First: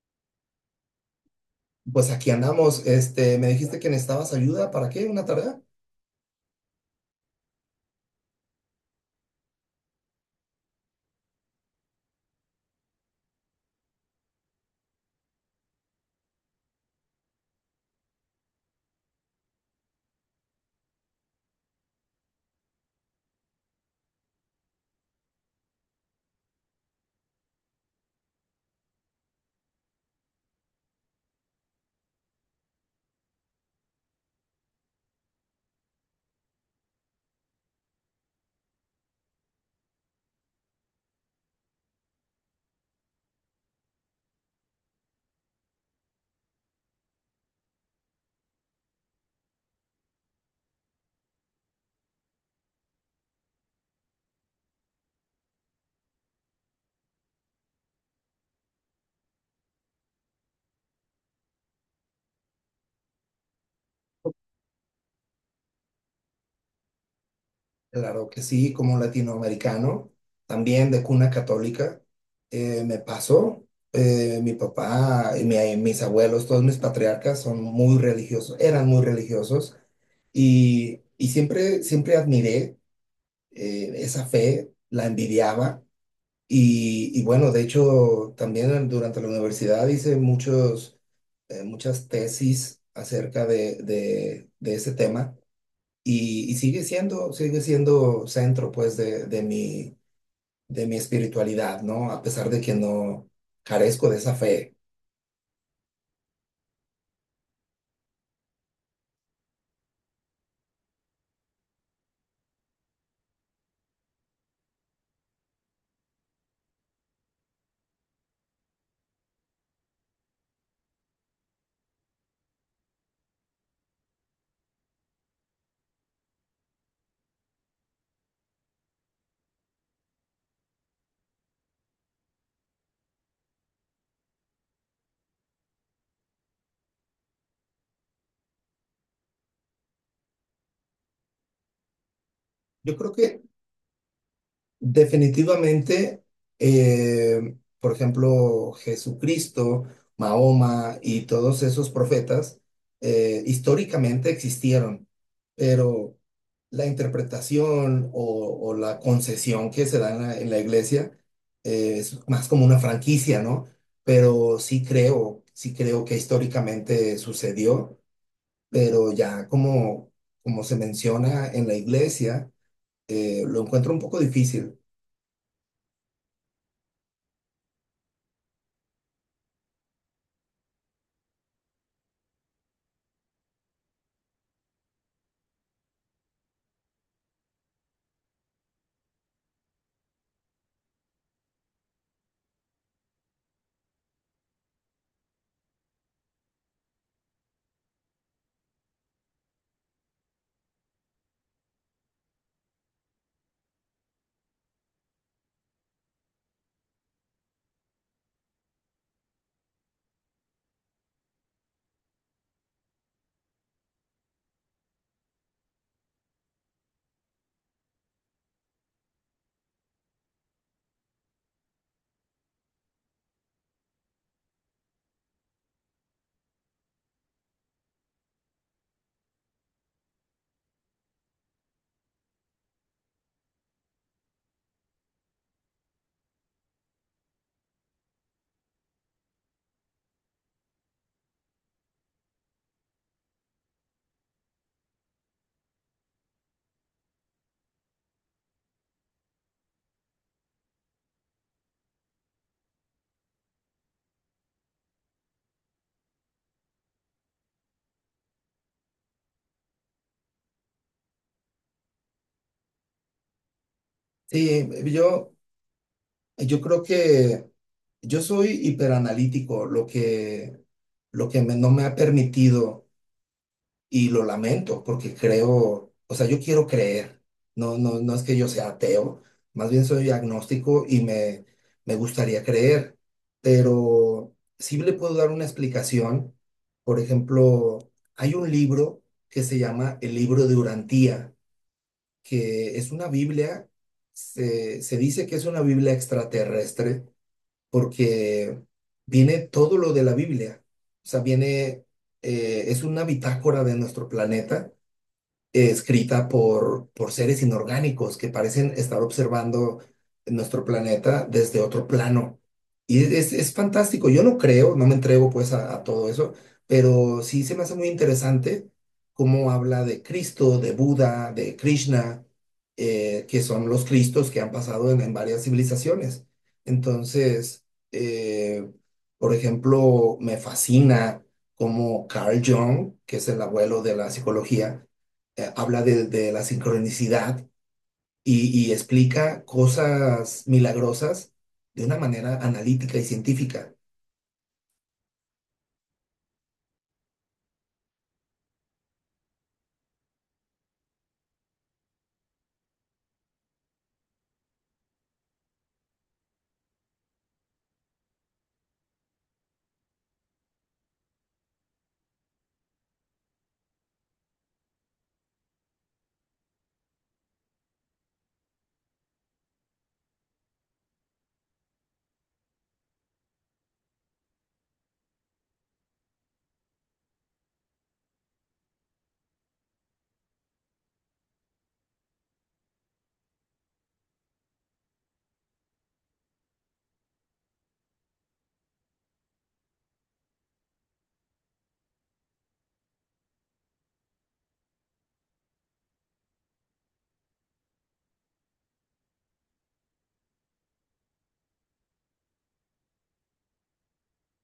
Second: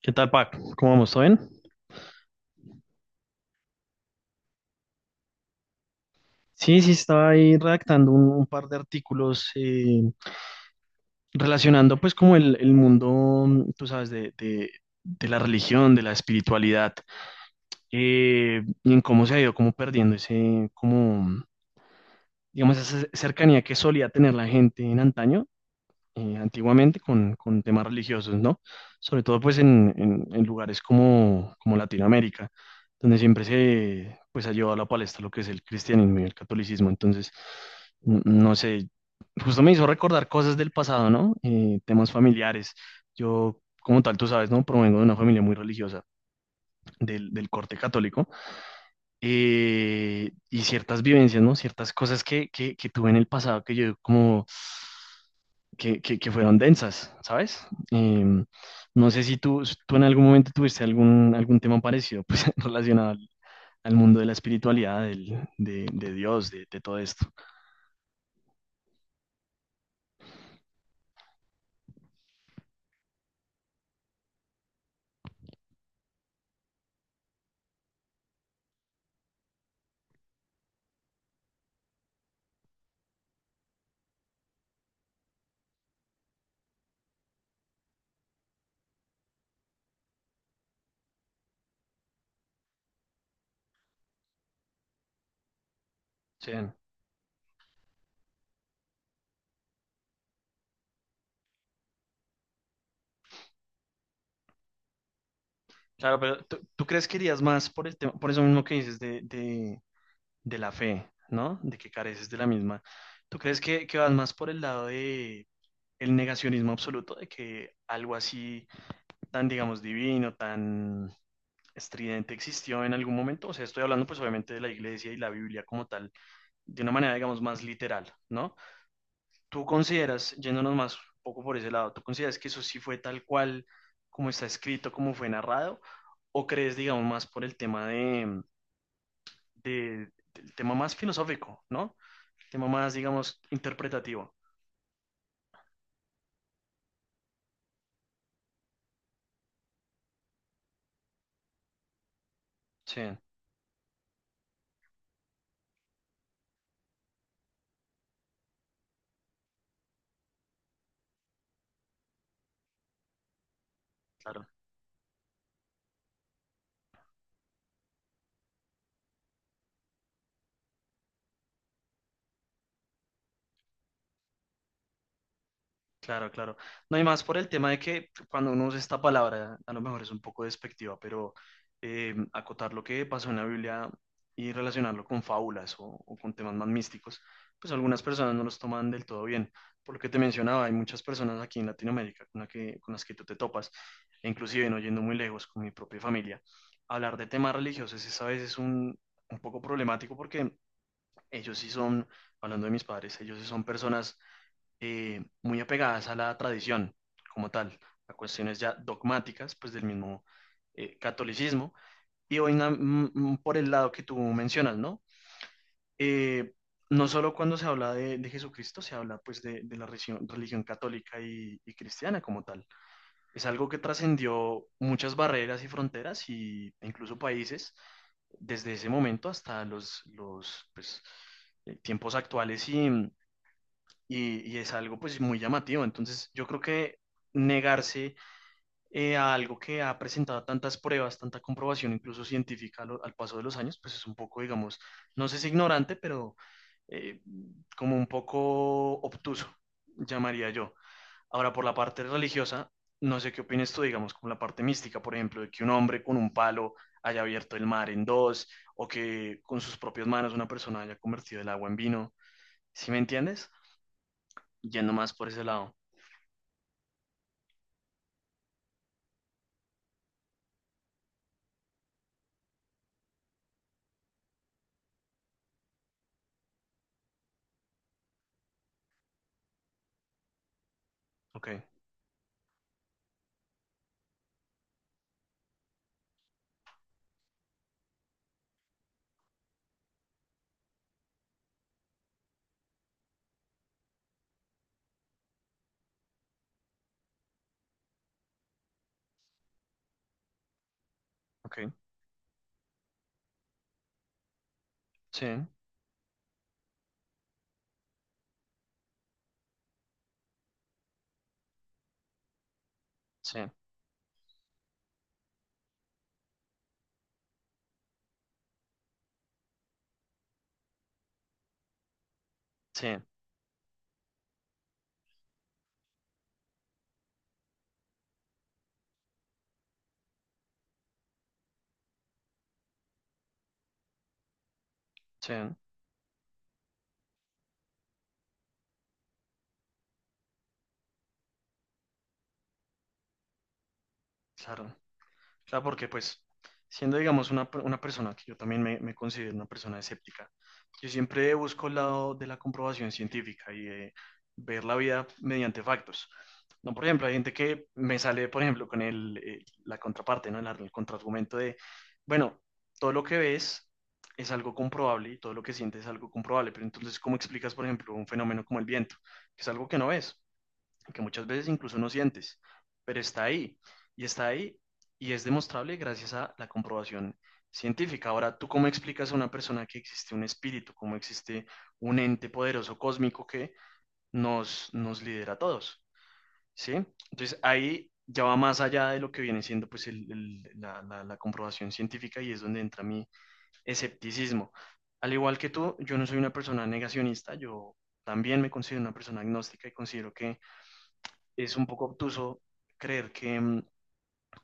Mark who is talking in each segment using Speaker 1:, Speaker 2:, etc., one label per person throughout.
Speaker 1: ¿Qué tal, Pac? ¿Cómo vamos? ¿Todo bien?
Speaker 2: Pues aquí andamos. Me dijiste que necesitabas ayuda. ¿Para qué? ¿Una tarea?
Speaker 1: Sí, sí, estaba ahí redactando un par de artículos relacionando pues como el mundo, mm, tú sabes, de la religión, de la espiritualidad, y en cómo se ha ido como perdiendo ese, como, digamos, esa cercanía que solía tener la gente en antaño, antiguamente con temas religiosos, ¿no? Sobre todo pues en, en lugares como, como Latinoamérica, donde siempre se pues ha llevado a la palestra lo que es el cristianismo y el catolicismo. Entonces, no sé, justo me hizo recordar cosas del pasado, ¿no? Temas familiares. Yo, como tal, tú sabes, ¿no? Provengo de una familia muy religiosa, del corte católico, y ciertas vivencias, ¿no? Ciertas cosas que tuve en el pasado que yo como que fueron densas, ¿sabes? Em, no sé si tú, tú en algún momento tuviste algún, algún tema parecido, pues relacionado al, al mundo de la espiritualidad, de Dios, de todo esto.
Speaker 2: Claro que sí, como latinoamericano, también de cuna católica. Me pasó. Mi papá y mis abuelos, todos mis patriarcas son muy religiosos, eran muy religiosos y siempre, siempre admiré esa fe, la envidiaba. Y bueno, de hecho, también durante la universidad hice muchas tesis acerca de ese tema y,
Speaker 1: Sí.
Speaker 2: y sigue siendo centro pues de mi espiritualidad, ¿no? A pesar de que no carezco de esa fe.
Speaker 1: Claro, pero tú crees que irías más por el tema, por eso mismo que dices de la fe, ¿no? De que careces de la misma. ¿Tú crees que vas más por el lado de el negacionismo absoluto, de que algo así tan, digamos, divino, tan estridente existió en algún momento? O sea, estoy hablando pues obviamente de la iglesia y la Biblia como tal, de una manera, digamos, más literal, ¿no? ¿Tú consideras, yéndonos más un poco por ese lado, tú consideras que eso sí fue tal cual como está escrito, como fue narrado? ¿O crees, digamos, más por el tema de, del tema más filosófico, ¿no? El tema más,
Speaker 2: Yo creo
Speaker 1: digamos,
Speaker 2: que
Speaker 1: interpretativo.
Speaker 2: definitivamente, por ejemplo, Jesucristo, Mahoma y todos esos profetas
Speaker 1: Sí,
Speaker 2: históricamente existieron, pero la interpretación o la concesión que se da en en la iglesia es más como una franquicia, ¿no?
Speaker 1: claro.
Speaker 2: Pero sí creo que históricamente sucedió, pero ya como, como se menciona en la iglesia, lo encuentro un poco difícil.
Speaker 1: Claro, claro. No hay más por el tema de que cuando uno usa esta palabra, a lo mejor es un poco despectiva, pero acotar lo que pasó en la Biblia y relacionarlo con fábulas o con temas más místicos, pues algunas personas no los toman del todo bien. Por lo que te mencionaba, hay muchas personas aquí en Latinoamérica con, con las que tú te topas, e inclusive no yendo muy lejos con mi propia familia. Hablar de temas religiosos es a veces un poco problemático porque ellos sí son, hablando de mis padres, ellos sí son personas muy apegadas a la tradición como tal, a cuestiones ya dogmáticas, pues del mismo, catolicismo. Y hoy por el lado que tú mencionas, ¿no? Eh, no solo cuando se habla de Jesucristo, se habla pues de la religión, religión católica y cristiana como tal. Es algo que trascendió muchas barreras y fronteras y, e incluso países desde ese momento hasta los pues, tiempos actuales y es algo pues muy llamativo. Entonces yo creo que negarse, a algo que ha presentado tantas pruebas, tanta comprobación incluso científica al, al paso de los años, pues es un poco, digamos, no sé si ignorante, pero eh, como un poco obtuso, llamaría yo. Ahora, por la parte religiosa, no sé qué opinas tú, digamos, con la parte mística, por ejemplo, de que un hombre con un palo haya abierto el mar en dos, o que con sus propias manos una persona haya convertido el agua en vino. ¿Sí me entiendes?
Speaker 2: Sí,
Speaker 1: Yendo más por ese lado.
Speaker 2: yo creo que yo soy hiperanalítico, lo que no me ha permitido, y lo lamento, porque creo, o sea, yo quiero creer, no, no, no es que yo sea ateo, más bien soy agnóstico
Speaker 1: Ok,
Speaker 2: me gustaría creer, pero sí le puedo dar una explicación. Por ejemplo, hay un libro que se llama El Libro de Urantía, que es una Biblia. Se dice que es una Biblia extraterrestre porque viene todo lo de la Biblia, o sea,
Speaker 1: ok.
Speaker 2: viene. Es una bitácora de nuestro planeta,
Speaker 1: Sí,
Speaker 2: escrita por seres inorgánicos que parecen estar observando nuestro planeta desde otro plano. Y
Speaker 1: sí,
Speaker 2: es fantástico. Yo no creo, no me entrego pues a todo eso, pero sí se me hace muy interesante cómo habla de Cristo, de Buda, de Krishna,
Speaker 1: sí,
Speaker 2: que son los Cristos que han pasado en varias civilizaciones. Entonces, eh, por ejemplo, me fascina cómo Carl Jung, que es el abuelo de la psicología,
Speaker 1: sí,
Speaker 2: habla de la sincronicidad y explica cosas milagrosas de una manera analítica y científica.
Speaker 1: claro. Claro, porque pues, siendo, digamos, una, una persona que yo también me considero una persona escéptica, yo siempre busco el lado de la comprobación científica y de ver la vida mediante factos. No, por ejemplo, hay gente que me sale, por ejemplo, con el, la contraparte, ¿no? El, el contraargumento de, bueno, todo lo que ves es algo comprobable y todo lo que sientes es algo comprobable, pero entonces, ¿cómo explicas, por ejemplo, un fenómeno como el viento? Que es algo que no ves, que muchas veces incluso no sientes, pero está ahí, y está ahí, y es demostrable gracias a la comprobación científica. Ahora, ¿tú cómo explicas a una persona que existe un espíritu, cómo existe un ente poderoso cósmico que nos, nos lidera a todos? ¿Sí? Entonces ahí ya va más allá de lo que viene siendo pues la, la comprobación científica, y es donde entra mi escepticismo. Al igual que tú, yo no soy una persona negacionista, yo también me considero una persona agnóstica y considero que es un poco obtuso creer que, mm,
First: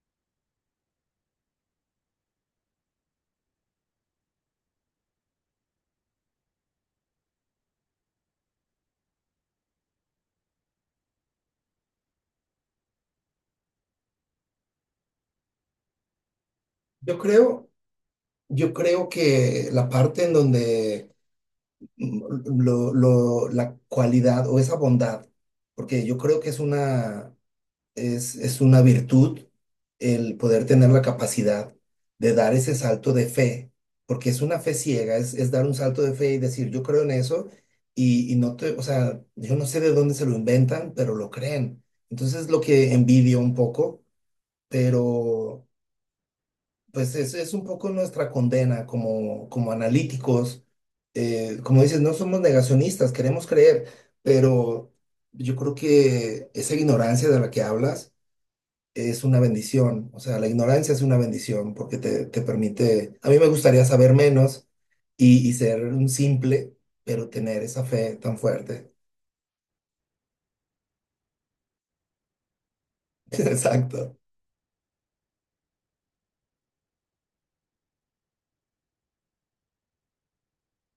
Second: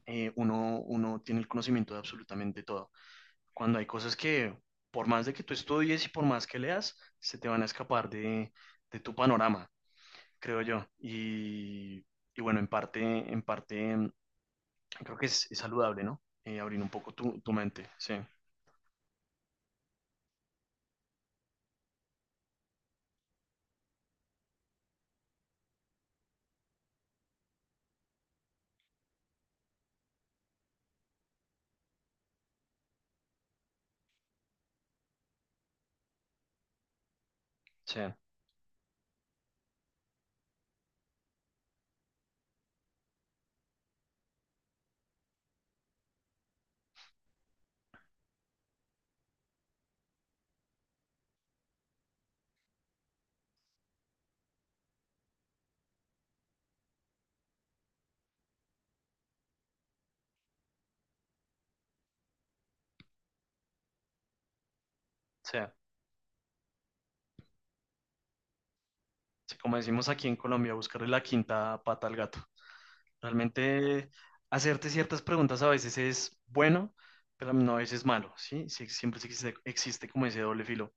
Speaker 1: eh, uno, uno tiene el conocimiento de absolutamente todo, cuando hay cosas que por más de que tú estudies y por más que leas, se te van a escapar de tu panorama, creo yo. Y bueno, en parte, en parte, creo que es saludable, ¿no? Abrir un poco
Speaker 2: Yo
Speaker 1: tu, tu
Speaker 2: creo,
Speaker 1: mente, sí,
Speaker 2: yo creo que la parte en donde mm, la cualidad o esa bondad, porque yo creo que es una virtud el poder tener la capacidad de dar ese salto de fe, porque es una fe ciega, es dar un salto de fe y decir, yo creo en eso,
Speaker 1: sí,
Speaker 2: y no te, o sea, yo no sé de dónde se lo inventan, pero lo creen. Entonces, lo que envidio un poco, pero pues es un poco nuestra condena como, como analíticos. Como dices, no somos negacionistas, queremos creer, pero yo creo que esa ignorancia de la que hablas es una bendición, o sea, la ignorancia es una bendición porque te permite, a mí me gustaría saber menos y
Speaker 1: sí.
Speaker 2: ser un simple, pero tener esa fe tan fuerte.
Speaker 1: Sí, como decimos aquí en Colombia, buscarle la quinta pata al gato. Realmente
Speaker 2: Exacto.
Speaker 1: hacerte ciertas preguntas a veces es bueno, pero no a veces es malo, ¿sí? Sí, siempre existe, existe como ese doble filo.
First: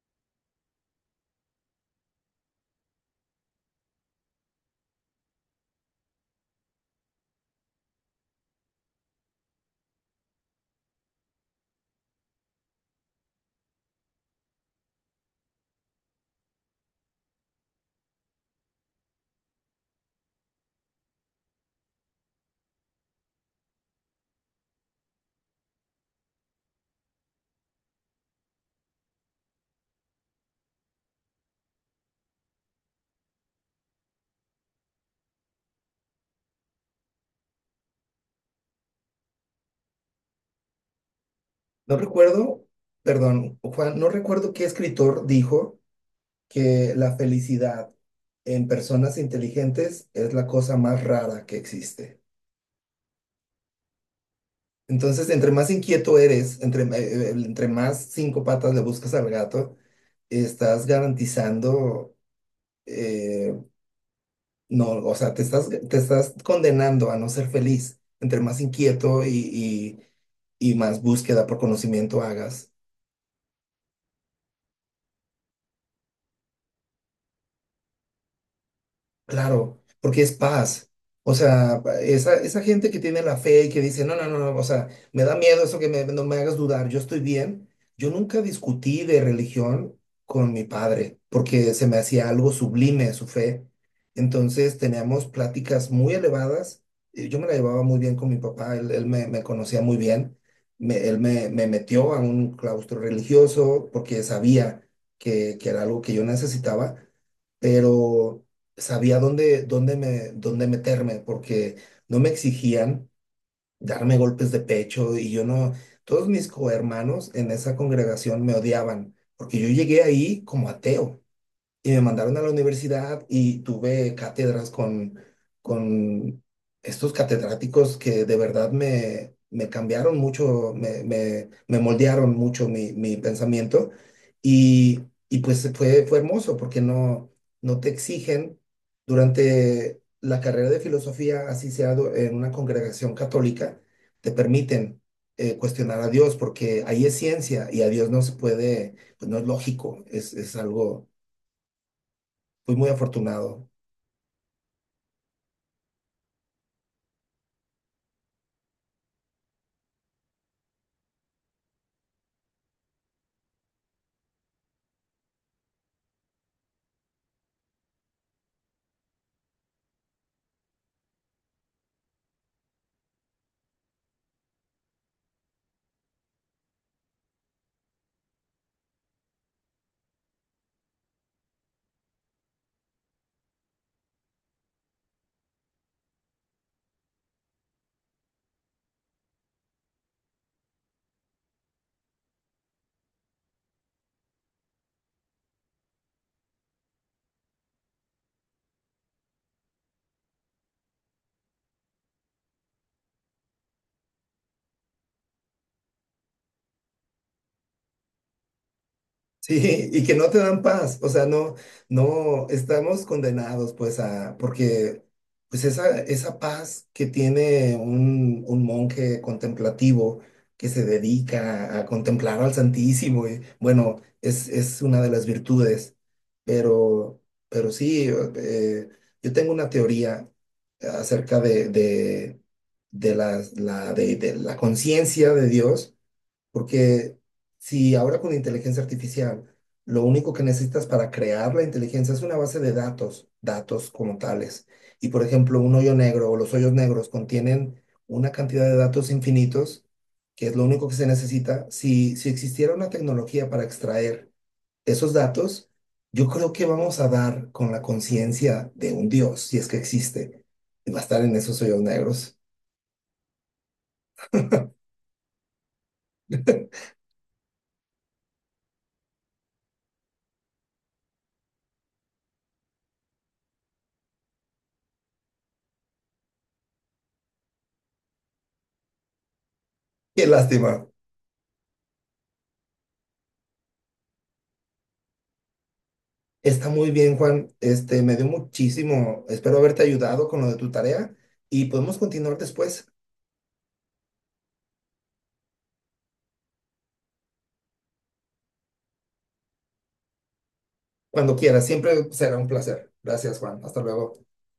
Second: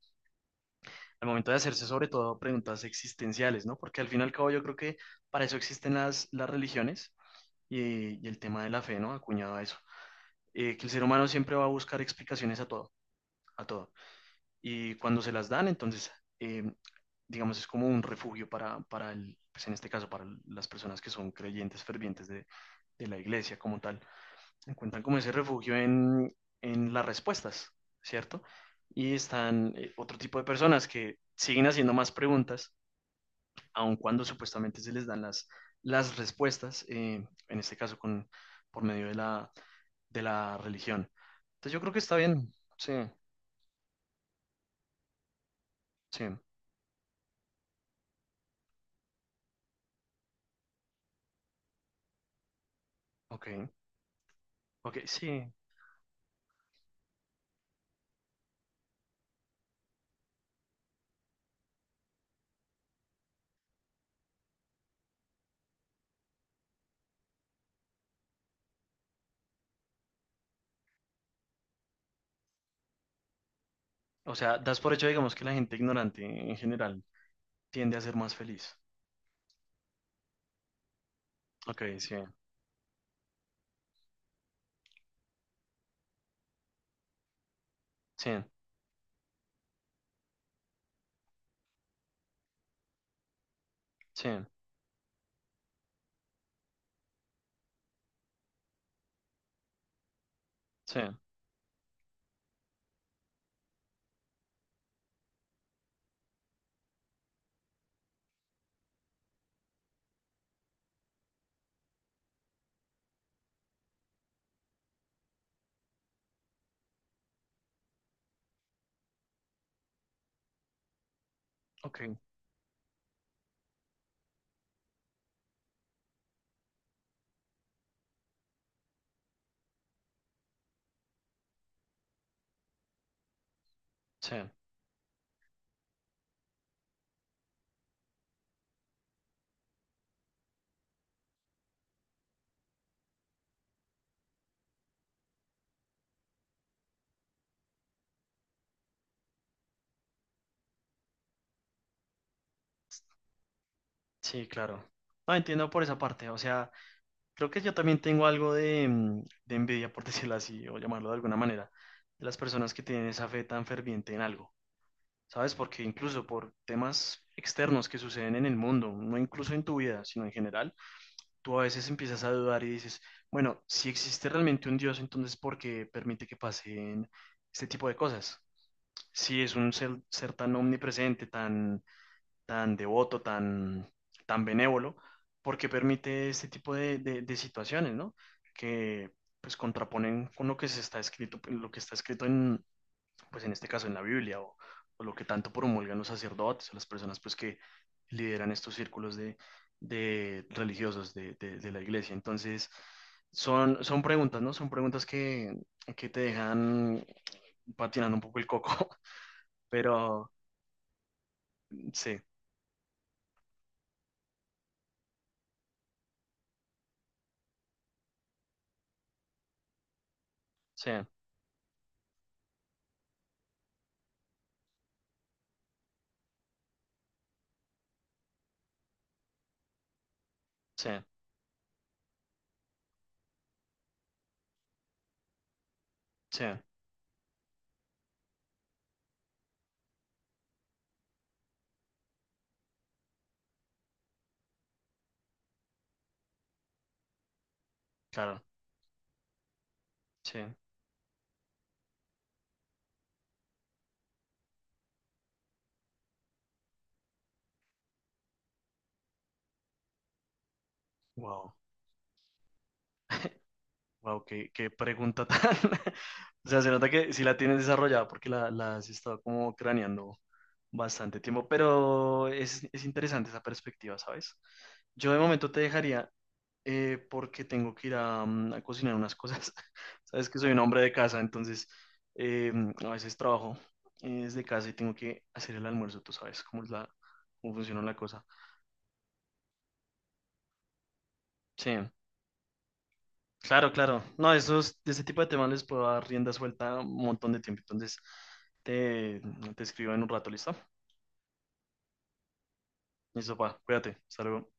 Speaker 1: Al momento de hacerse sobre todo preguntas existenciales, ¿no? Porque al fin y al cabo yo creo que para eso existen las religiones y el tema de la fe, ¿no? Acuñado a eso. Que el ser humano siempre va a buscar explicaciones a todo, a todo. Y cuando se las dan, entonces, eh, digamos, es como un refugio para el, pues en este caso, para las personas que son creyentes fervientes de la iglesia como tal. Encuentran como ese refugio en las respuestas, ¿cierto? Y están, otro tipo de personas que siguen haciendo más preguntas, aun cuando supuestamente se les dan las respuestas, en este caso con, por medio de la religión. Entonces yo creo
Speaker 2: No
Speaker 1: que está bien,
Speaker 2: recuerdo,
Speaker 1: sí,
Speaker 2: perdón, Juan, no recuerdo qué escritor dijo
Speaker 1: sí,
Speaker 2: que la felicidad en personas inteligentes es la cosa más rara que existe.
Speaker 1: ok, ok,
Speaker 2: Entonces,
Speaker 1: sí.
Speaker 2: entre más inquieto eres, entre más cinco patas le buscas al gato, estás garantizando eh, no, o sea, te estás condenando a no ser feliz. Entre más inquieto y más búsqueda por conocimiento hagas.
Speaker 1: O sea, das por hecho, digamos, que la gente ignorante en general tiende a ser más feliz.
Speaker 2: Claro, porque es paz. O sea,
Speaker 1: Ok, sí,
Speaker 2: esa gente que tiene la fe y que dice, no, no, no, no, o sea, me da miedo eso que no me hagas dudar, yo estoy bien. Yo
Speaker 1: sí,
Speaker 2: nunca discutí de religión con mi padre porque se me hacía algo sublime su fe.
Speaker 1: sí,
Speaker 2: Entonces teníamos pláticas muy elevadas. Y yo me la llevaba muy bien con mi papá, él me, me conocía muy bien.
Speaker 1: sí,
Speaker 2: Él me, me metió a un claustro religioso porque sabía que era algo que yo necesitaba, pero sabía dónde, dónde me, dónde meterme, porque no me exigían darme golpes de pecho y yo no, todos mis cohermanos en esa congregación me odiaban, porque yo llegué ahí como ateo. Y me
Speaker 1: ok,
Speaker 2: mandaron a la universidad y tuve cátedras con estos catedráticos que de verdad me, me cambiaron mucho, me moldearon mucho mi, mi pensamiento.
Speaker 1: sí.
Speaker 2: Y, y pues fue, fue hermoso porque no, no te exigen durante la carrera de filosofía, así sea en una congregación católica, te permiten cuestionar a Dios porque ahí es ciencia y a Dios no se puede, pues no es lógico, es algo. Fui muy afortunado.
Speaker 1: Sí, claro. No, entiendo por esa parte. O sea, creo que yo también tengo algo de, de envidia, por decirlo así, o llamarlo de alguna manera, de las personas que tienen esa fe tan ferviente en algo, ¿sabes? Porque incluso por temas externos que suceden en el mundo, no incluso en tu vida, sino en general, tú a veces empiezas a dudar y dices, bueno, si existe realmente un Dios, entonces ¿por qué permite que pasen este tipo de cosas? Si es un ser, ser tan omnipresente, tan tan devoto, tan, tan benévolo, porque permite este tipo de, de situaciones, ¿no? Que pues contraponen con lo que se está escrito, lo que está escrito en, pues en este caso en la Biblia, o lo que tanto promulgan los sacerdotes, o las personas pues que lideran estos círculos de religiosos de, de la iglesia. Entonces, son, son preguntas, ¿no? Son preguntas que te dejan patinando un poco el coco,
Speaker 2: Sí, y que
Speaker 1: pero
Speaker 2: no te dan paz. O sea, no,
Speaker 1: sí,
Speaker 2: no, estamos condenados, pues, a, porque, pues, esa paz que tiene un monje contemplativo que se
Speaker 1: sí,
Speaker 2: dedica a contemplar al Santísimo, y, bueno, es una de las virtudes. Pero, pero sí, eh, yo tengo una teoría
Speaker 1: sí,
Speaker 2: acerca de de la conciencia de Dios.
Speaker 1: sí,
Speaker 2: Porque si ahora con inteligencia artificial, lo único que necesitas para crear la inteligencia es una base de datos, datos como tales. Y por ejemplo, un hoyo negro o los hoyos negros contienen una
Speaker 1: claro.
Speaker 2: cantidad de datos infinitos,
Speaker 1: Sí,
Speaker 2: que es lo único que se necesita. Si, si existiera una tecnología para extraer esos datos, yo creo que vamos a dar con la conciencia de un Dios, si es que existe, y va a estar en
Speaker 1: wow,
Speaker 2: esos hoyos negros.
Speaker 1: wow, qué, qué pregunta tan. O sea, se nota que sí la tienes desarrollada porque la has estado como craneando bastante tiempo, pero es interesante esa perspectiva, ¿sabes? Yo de momento te dejaría, porque tengo que ir a, a cocinar unas cosas.
Speaker 2: Qué
Speaker 1: Sabes que soy un hombre
Speaker 2: lástima.
Speaker 1: de casa, entonces eh, a veces trabajo, desde casa y tengo que hacer el almuerzo, tú sabes cómo es
Speaker 2: Está
Speaker 1: la,
Speaker 2: muy bien, Juan.
Speaker 1: cómo funciona la
Speaker 2: Me
Speaker 1: cosa.
Speaker 2: dio muchísimo. Espero haberte ayudado con lo de tu tarea y
Speaker 1: Sí,
Speaker 2: podemos continuar después,
Speaker 1: claro, claro. No, esos, de ese tipo de temas les puedo dar rienda suelta un montón de tiempo. Entonces, te, te escribo en un rato, ¿listo?
Speaker 2: cuando quieras. Siempre será un placer.
Speaker 1: Listo,
Speaker 2: Gracias,
Speaker 1: pa,
Speaker 2: Juan. Hasta
Speaker 1: cuídate.
Speaker 2: luego.
Speaker 1: Hasta luego.